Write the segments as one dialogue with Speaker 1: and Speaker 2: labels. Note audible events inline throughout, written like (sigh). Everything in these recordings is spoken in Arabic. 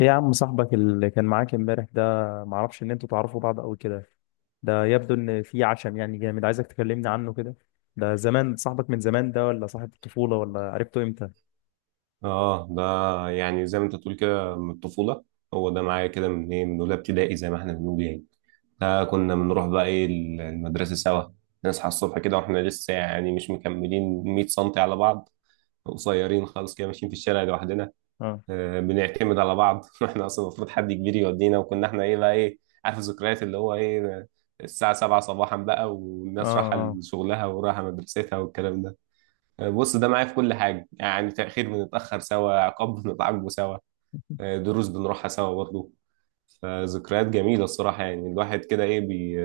Speaker 1: ايه يا عم صاحبك اللي كان معاك امبارح ده؟ معرفش ان انتوا تعرفوا بعض قوي كده. ده يبدو ان في عشم يعني جامد عايزك تكلمني عنه كده. ده زمان صاحبك من زمان ده، ولا صاحب الطفولة، ولا عرفته امتى؟
Speaker 2: اه ده، يعني زي ما انت تقول كده من الطفولة. هو ده معايا كده من ايه من اولى ابتدائي زي ما احنا بنقول يعني. ده كنا بنروح بقى ايه المدرسة سوا. نصحى الصبح كده واحنا لسه يعني مش مكملين 100 سم على بعض، قصيرين خالص كده ماشيين في الشارع لوحدنا.
Speaker 1: اه.
Speaker 2: بنعتمد على بعض (laughs) واحنا اصلا المفروض حد كبير يودينا، وكنا احنا ايه بقى ايه عارف الذكريات اللي هو ايه. الساعة 7 صباحا بقى،
Speaker 1: اه.
Speaker 2: والناس رايحة
Speaker 1: اه.
Speaker 2: لشغلها ورايحة مدرستها والكلام ده. بص، ده معايا في كل حاجة، يعني تأخير بنتأخر سوا، عقاب بنتعاقبه سوا، دروس بنروحها سوا برضه. فذكريات جميلة الصراحة، يعني الواحد كده إيه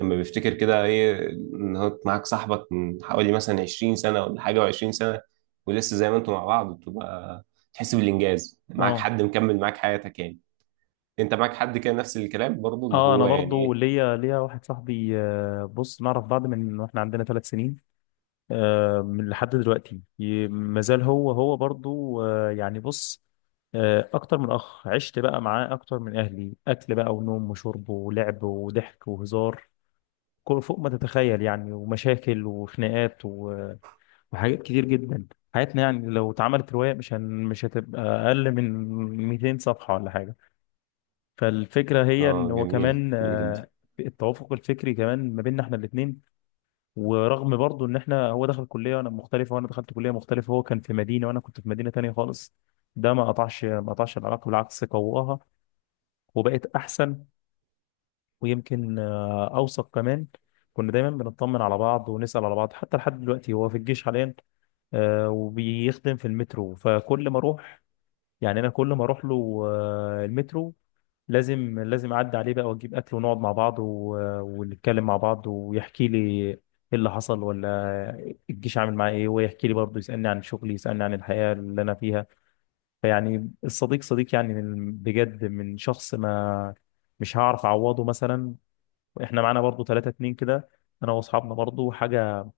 Speaker 2: لما بيفتكر كده إيه إن هو معاك صاحبك من حوالي مثلا 20 سنة ولا حاجة، و20 سنة ولسه زي ما أنتوا مع بعض، بتبقى تحس بالإنجاز، معاك
Speaker 1: اه.
Speaker 2: حد مكمل معاك حياتك يعني. أنت معاك حد كده نفس الكلام برضه اللي
Speaker 1: اه، انا
Speaker 2: هو يعني
Speaker 1: برضو
Speaker 2: إيه.
Speaker 1: ليا واحد صاحبي، بص، نعرف بعض من واحنا عندنا ثلاث سنين، من لحد دلوقتي مازال هو هو برضو، بص، اكتر من اخ، عشت بقى معاه اكتر من اهلي، اكل بقى ونوم وشرب ولعب وضحك وهزار، فوق ما تتخيل يعني، ومشاكل وخناقات وحاجات كتير جدا. حياتنا يعني لو اتعملت رواية، مش هتبقى أقل من 200 صفحة ولا حاجة. فالفكرة هي إن
Speaker 2: آه
Speaker 1: هو
Speaker 2: جميل
Speaker 1: كمان،
Speaker 2: جميل جدا.
Speaker 1: التوافق الفكري كمان ما بيننا إحنا الاتنين. ورغم برضو إن إحنا، هو دخل كلية وأنا مختلفة، وأنا دخلت كلية مختلفة، هو كان في مدينة وأنا كنت في مدينة تانية خالص، ده ما قطعش العلاقة، بالعكس قواها وبقت أحسن. ويمكن اوثق كمان. كنا دايما بنطمن على بعض ونسال على بعض، حتى لحد دلوقتي هو في الجيش حاليا، وبيخدم في المترو. فكل ما اروح، يعني انا كل ما اروح له، المترو، لازم اعدي عليه بقى واجيب اكل ونقعد مع بعض ونتكلم مع بعض، ويحكي لي ايه اللي حصل ولا الجيش عامل معاه ايه، ويحكي لي برضه، يسالني عن شغلي، يسالني عن الحياه اللي انا فيها. فيعني الصديق صديق يعني، بجد من شخص، ما مش هعرف اعوضه مثلا. احنا معانا برضو 3 2 كده، انا واصحابنا برضو حاجه،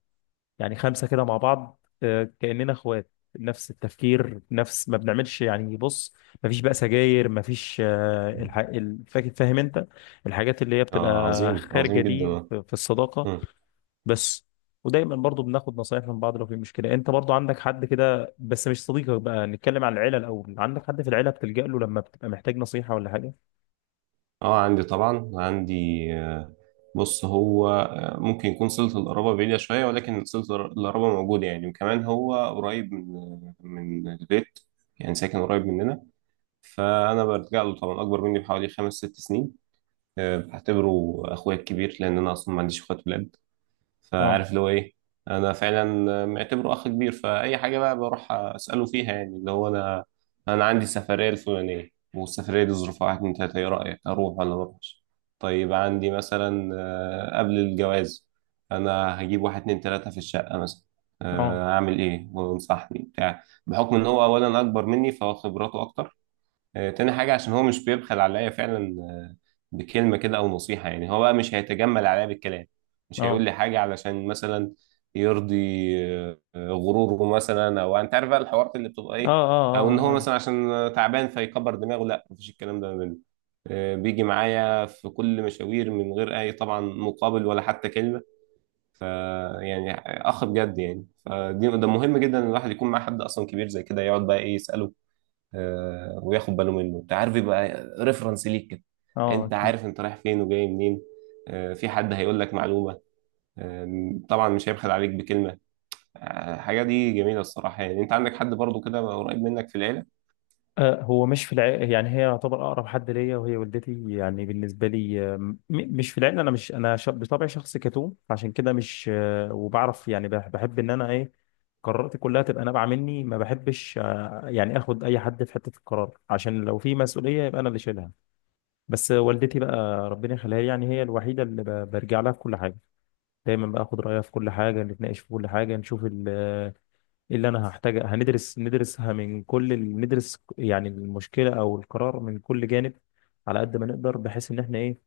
Speaker 1: يعني خمسه كده مع بعض، كاننا اخوات، نفس التفكير، نفس ما بنعملش يعني. بص، ما فيش بقى سجاير، ما فيش فاهم انت، الحاجات اللي هي
Speaker 2: آه
Speaker 1: بتبقى
Speaker 2: عظيم
Speaker 1: خارجه
Speaker 2: عظيم
Speaker 1: دي،
Speaker 2: جدا.
Speaker 1: في في الصداقه.
Speaker 2: آه.
Speaker 1: بس. ودايما برضو بناخد نصايح من بعض لو في مشكله. انت برضو عندك حد كده، بس مش صديقك بقى، نتكلم على العيله الاول. عندك حد في العيله بتلجأ له لما بتبقى محتاج نصيحه ولا حاجه؟
Speaker 2: اه عندي طبعا، عندي. آه، بص هو ممكن يكون صلة القرابة بعيدة شوية، ولكن صلة القرابة موجودة يعني، وكمان هو قريب من من البيت. يعني ساكن قريب مننا. فأنا برجع له طبعا، أكبر مني بحوالي خمس ست سنين. بعتبره أخويا الكبير لأن أنا أصلا ما عنديش أخوات ولاد.
Speaker 1: اه.
Speaker 2: فعارف اللي هو ايه. انا فعلا معتبره اخ كبير، فاي حاجه بقى بروح اساله فيها. يعني اللي هو انا عندي السفريه الفلانيه، والسفريه دي ظروفها واحد اتنين تلاته، ايه رايك اروح ولا ما اروحش؟ طيب عندي مثلا قبل الجواز انا هجيب واحد اتنين تلاته في الشقه مثلا،
Speaker 1: اه.
Speaker 2: اعمل ايه؟ وانصحني بتاع، بحكم ان هو اولا اكبر مني فهو خبراته اكتر. تاني حاجة عشان هو مش بيبخل عليا فعلا، بكلمة كده أو نصيحة. يعني هو بقى مش هيتجمل عليا بالكلام، مش هيقول
Speaker 1: اه.
Speaker 2: لي حاجة علشان مثلا يرضي غروره مثلا، أو يعني أنت عارف بقى الحوارات اللي بتبقى
Speaker 1: اه.
Speaker 2: إيه،
Speaker 1: اه.
Speaker 2: أو إن
Speaker 1: اه
Speaker 2: هو
Speaker 1: عارف.
Speaker 2: مثلا عشان تعبان فيكبر دماغه. لا، مفيش الكلام ده منه. بيجي معايا في كل مشاوير من غير أي طبعا مقابل ولا حتى كلمة. ف يعني أخ بجد يعني. فدي ده مهم جدا إن الواحد يكون مع حد أصلا كبير زي كده، يقعد بقى إيه يسأله. وياخد باله منه، انت عارف يبقى ريفرنس ليك كده.
Speaker 1: اه
Speaker 2: انت
Speaker 1: اكيد.
Speaker 2: عارف انت رايح فين وجاي منين. في حد هيقول لك معلومة. طبعا مش هيبخل عليك بكلمة. الحاجة دي جميلة الصراحة. يعني انت عندك حد برضو كده قريب منك في العيلة.
Speaker 1: هو مش في العائلة يعني، هي يعتبر أقرب حد ليا، وهي والدتي يعني بالنسبة لي. مش في العائلة، أنا مش، بطبعي شخص كتوم، عشان كده مش، وبعرف يعني، بحب إن أنا، إيه، قراراتي كلها تبقى نابعة مني. ما بحبش، يعني آخد أي حد في حتة القرار، عشان لو في مسؤولية يبقى أنا اللي شايلها. بس والدتي بقى، ربنا يخليها لي، يعني هي الوحيدة اللي برجع لها في كل حاجة. دايما باخد رأيها في كل حاجة، نتناقش في كل حاجة، نشوف ايه اللي انا هحتاج، هندرس ندرسها من كل ندرس يعني المشكله او القرار من كل جانب، على قد ما نقدر، بحيث ان احنا، ايه،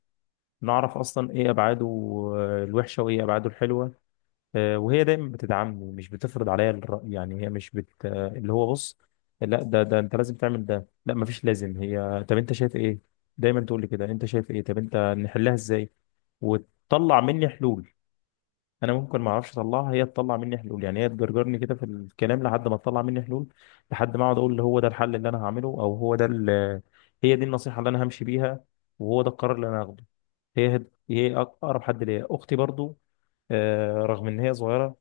Speaker 1: نعرف اصلا ايه ابعاده، الوحشه، وايه ابعاده الحلوه. وهي دايما بتدعمني، مش بتفرض عليا الراي. يعني هي مش بت آه، اللي هو، بص، لا، ده ده انت لازم تعمل ده، لا، مفيش لازم، هي طب انت شايف ايه، دايما تقول لي كده، انت شايف ايه، طب انت نحلها ازاي، وتطلع مني حلول. انا ممكن ما اعرفش اطلعها، هي تطلع مني حلول، يعني هي تجرجرني كده في الكلام لحد ما تطلع مني حلول، لحد ما اقعد اقول اللي هو ده الحل اللي انا هعمله، او هو ده هي دي النصيحه اللي انا همشي بيها، وهو ده القرار اللي انا هاخده. هي اقرب حد ليا، اختي برضو، رغم ان هي صغيره،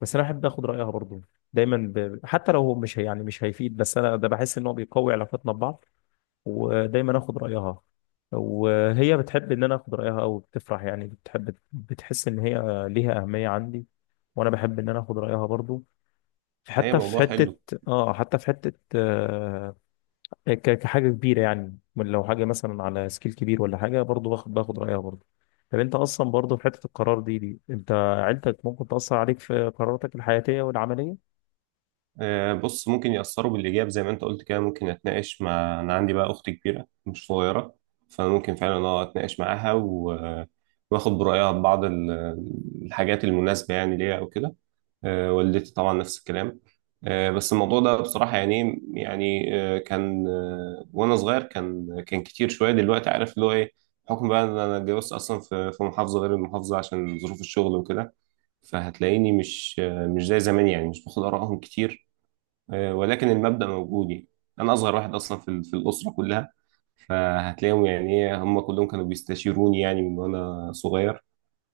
Speaker 1: بس انا احب اخد رايها برضو. حتى لو هو، مش هي يعني مش هيفيد، بس انا ده بحس ان هو بيقوي علاقتنا ببعض، ودايما اخد رايها. وهي بتحب ان انا اخد رايها او بتفرح، يعني بتحب، بتحس ان هي ليها اهميه عندي، وانا بحب ان انا اخد رايها برضو،
Speaker 2: هي
Speaker 1: حتى في
Speaker 2: موضوع حلو.
Speaker 1: حته. اه، حتى في حته، آه، كحاجه كبيره يعني، من لو حاجه مثلا على سكيل كبير ولا حاجه، برضو باخد رايها برضو. طب انت اصلا برضو في حته القرار دي، انت عيلتك ممكن تاثر عليك في قراراتك الحياتيه والعمليه؟
Speaker 2: بص ممكن يأثروا بالإيجاب زي ما انت قلت كده. ممكن أتناقش مع، أنا عندي بقى أخت كبيرة مش صغيرة، فممكن فعلا أه أتناقش معاها و... واخد برأيها ببعض الحاجات المناسبة يعني ليها أو كده. والدتي طبعا نفس الكلام. بس الموضوع ده بصراحة يعني كان، وأنا صغير كان كتير شوية، دلوقتي عارف اللي هو إيه. بحكم بقى إن أنا اتجوزت أصلا في محافظة غير المحافظة عشان ظروف الشغل وكده، فهتلاقيني مش مش زي زمان يعني، مش باخد آرائهم كتير. ولكن المبدأ موجود يعني. أنا أصغر واحد أصلا في في الأسرة كلها، فهتلاقيهم يعني إيه هم كلهم كانوا بيستشيروني يعني من وأنا صغير.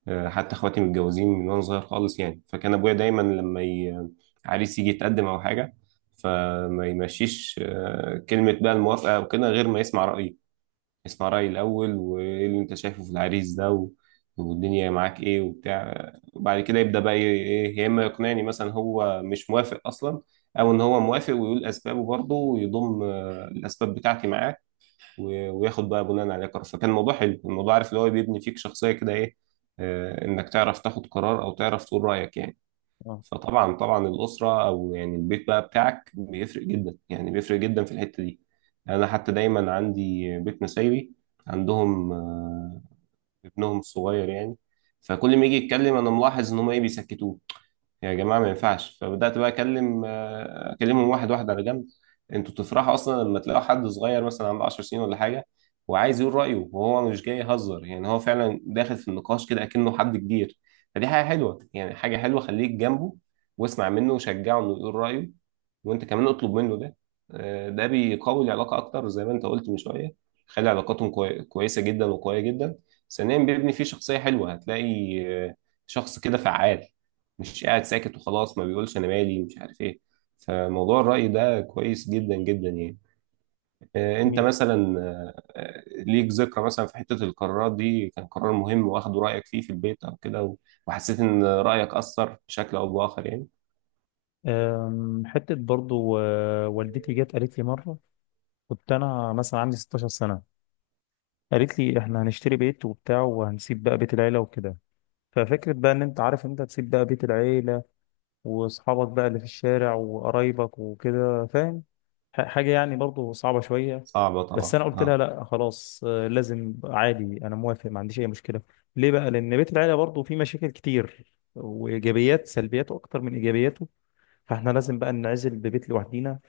Speaker 2: حتى اخواتي متجوزين من وانا صغير خالص يعني. فكان ابويا دايما لما عريس يجي يتقدم او حاجه، فما يمشيش كلمه بقى الموافقه او كده غير ما يسمع رايي. يسمع رايي الاول، وايه اللي انت شايفه في العريس ده و... والدنيا معاك ايه وبتاع، وبعد كده يبدا بقى ايه إيه، يا اما يقنعني مثلا هو مش موافق اصلا، او ان هو موافق ويقول اسبابه برضه ويضم الاسباب بتاعتي معاه. وياخد بقى بناء عليه قرار. فكان الموضوع حلو، الموضوع عارف اللي هو بيبني فيك شخصية كده ايه، انك تعرف تاخد قرار او تعرف تقول رأيك يعني.
Speaker 1: اه.
Speaker 2: فطبعا طبعا الأسرة او يعني البيت بقى بتاعك بيفرق جدا، يعني بيفرق جدا في الحتة دي. يعني انا حتى دايما عندي بيت نسايبي، عندهم ابنهم الصغير يعني. فكل ما يجي يتكلم انا ملاحظ ان هم ايه بيسكتوه. يا جماعة ما ينفعش، فبدأت بقى أكلم أكلمهم واحد واحد على جنب. أنتوا تفرحوا أصلا لما تلاقوا حد صغير مثلا عنده 10 سنين ولا حاجة، وعايز يقول رأيه، وهو مش جاي يهزر، يعني هو فعلا داخل في النقاش كده أكنه حد كبير. فدي حاجة حلوة يعني، حاجة حلوة. خليك جنبه واسمع منه وشجعه إنه يقول رأيه، وانت كمان اطلب منه ده. ده بيقوي العلاقه اكتر زي ما انت قلت من شويه. خلي علاقاتهم كويسه جدا وقويه جدا. ثانيا بيبني فيه شخصيه حلوه، هتلاقي آه، شخص كده فعال، مش قاعد ساكت وخلاص، ما بيقولش انا مالي مش عارف ايه. فموضوع الرأي ده كويس جدا جدا يعني. انت
Speaker 1: جميل.
Speaker 2: مثلا ليك ذكرى مثلا في حتة القرارات دي، كان قرار مهم واخدوا رأيك فيه في البيت او كده وحسيت ان رأيك أثر بشكل او بآخر يعني.
Speaker 1: أم، حتة برضو، والدتي جت قالت لي مرة، كنت انا مثلا عندي 16 سنه، قالت لي احنا هنشتري بيت وبتاع، وهنسيب بقى بيت العيله وكده. ففكره بقى ان انت عارف انت تسيب بقى بيت العيله واصحابك بقى اللي في الشارع وقرايبك وكده، فاهم، حاجه يعني برضو صعبه شويه.
Speaker 2: صعبة
Speaker 1: بس
Speaker 2: طبعا
Speaker 1: انا قلت لها
Speaker 2: اه.
Speaker 1: لا خلاص، لازم، عادي، انا موافق، ما عنديش اي مشكله. ليه بقى؟ لان بيت العيله برضو فيه مشاكل كتير، وايجابيات، سلبياته اكتر من ايجابياته، فاحنا لازم بقى ننعزل ببيت لوحدينا.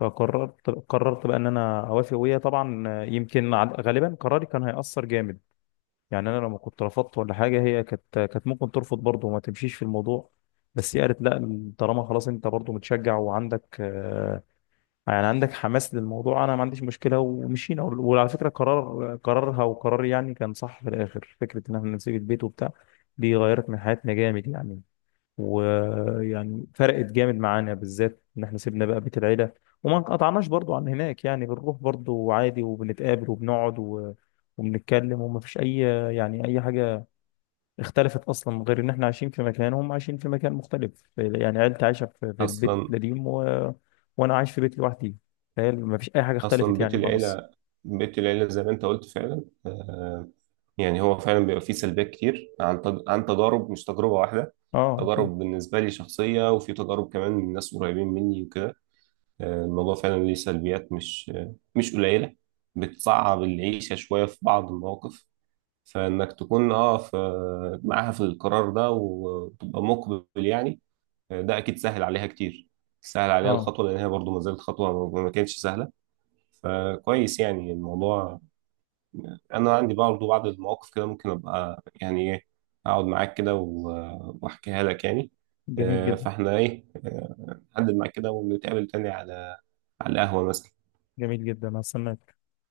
Speaker 1: فقررت، بقى ان انا اوافق، وهي طبعا يمكن، غالبا قراري كان هيأثر جامد. يعني انا لما كنت رفضت ولا حاجه، هي كانت ممكن ترفض برضه وما تمشيش في الموضوع. بس هي قالت لا، طالما خلاص انت برضه متشجع، وعندك يعني عندك حماس للموضوع، انا ما عنديش مشكله، ومشينا. وعلى فكره، قرار، قرارها وقراري يعني، كان صح في الاخر، فكره ان احنا نسيب البيت وبتاع، دي غيرت من حياتنا جامد يعني. ويعني فرقت جامد معانا، بالذات ان احنا سيبنا بقى بيت العيله. وما انقطعناش برضو عن هناك، يعني بنروح برضو عادي، وبنتقابل، وبنقعد، وبنتكلم. وما فيش اي، يعني اي حاجه اختلفت اصلا، من غير ان احنا عايشين في مكان، هم عايشين في مكان مختلف، يعني عيلتي عايشه في في البيت
Speaker 2: اصلا
Speaker 1: القديم وانا عايش في بيت لوحدي. فهي ما فيش اي حاجه
Speaker 2: اصلا
Speaker 1: اختلفت
Speaker 2: بيت
Speaker 1: يعني خالص.
Speaker 2: العيله، زي ما انت قلت فعلا. يعني هو فعلا بيبقى فيه سلبيات كتير عن عن تجارب مش تجربه واحده.
Speaker 1: اه اكيد.
Speaker 2: تجارب بالنسبه لي شخصيه، وفي تجارب كمان من ناس قريبين مني وكده. الموضوع فعلا ليه سلبيات مش مش قليله. بتصعب العيشه شويه في بعض المواقف. فانك تكون اه معاها في القرار ده وتبقى مقبل يعني، ده اكيد سهل عليها كتير. سهل عليها
Speaker 1: اه.
Speaker 2: الخطوه لان هي برضو ما زالت خطوه، ما كانتش سهله. فكويس يعني الموضوع. انا عندي برضه بعض المواقف كده، ممكن ابقى يعني ايه اقعد معاك كده واحكيها لك يعني.
Speaker 1: جميل جدا.
Speaker 2: فاحنا ايه نحدد معاك كده ونتقابل تاني على القهوة مثلا.
Speaker 1: جميل جدا، هستناك.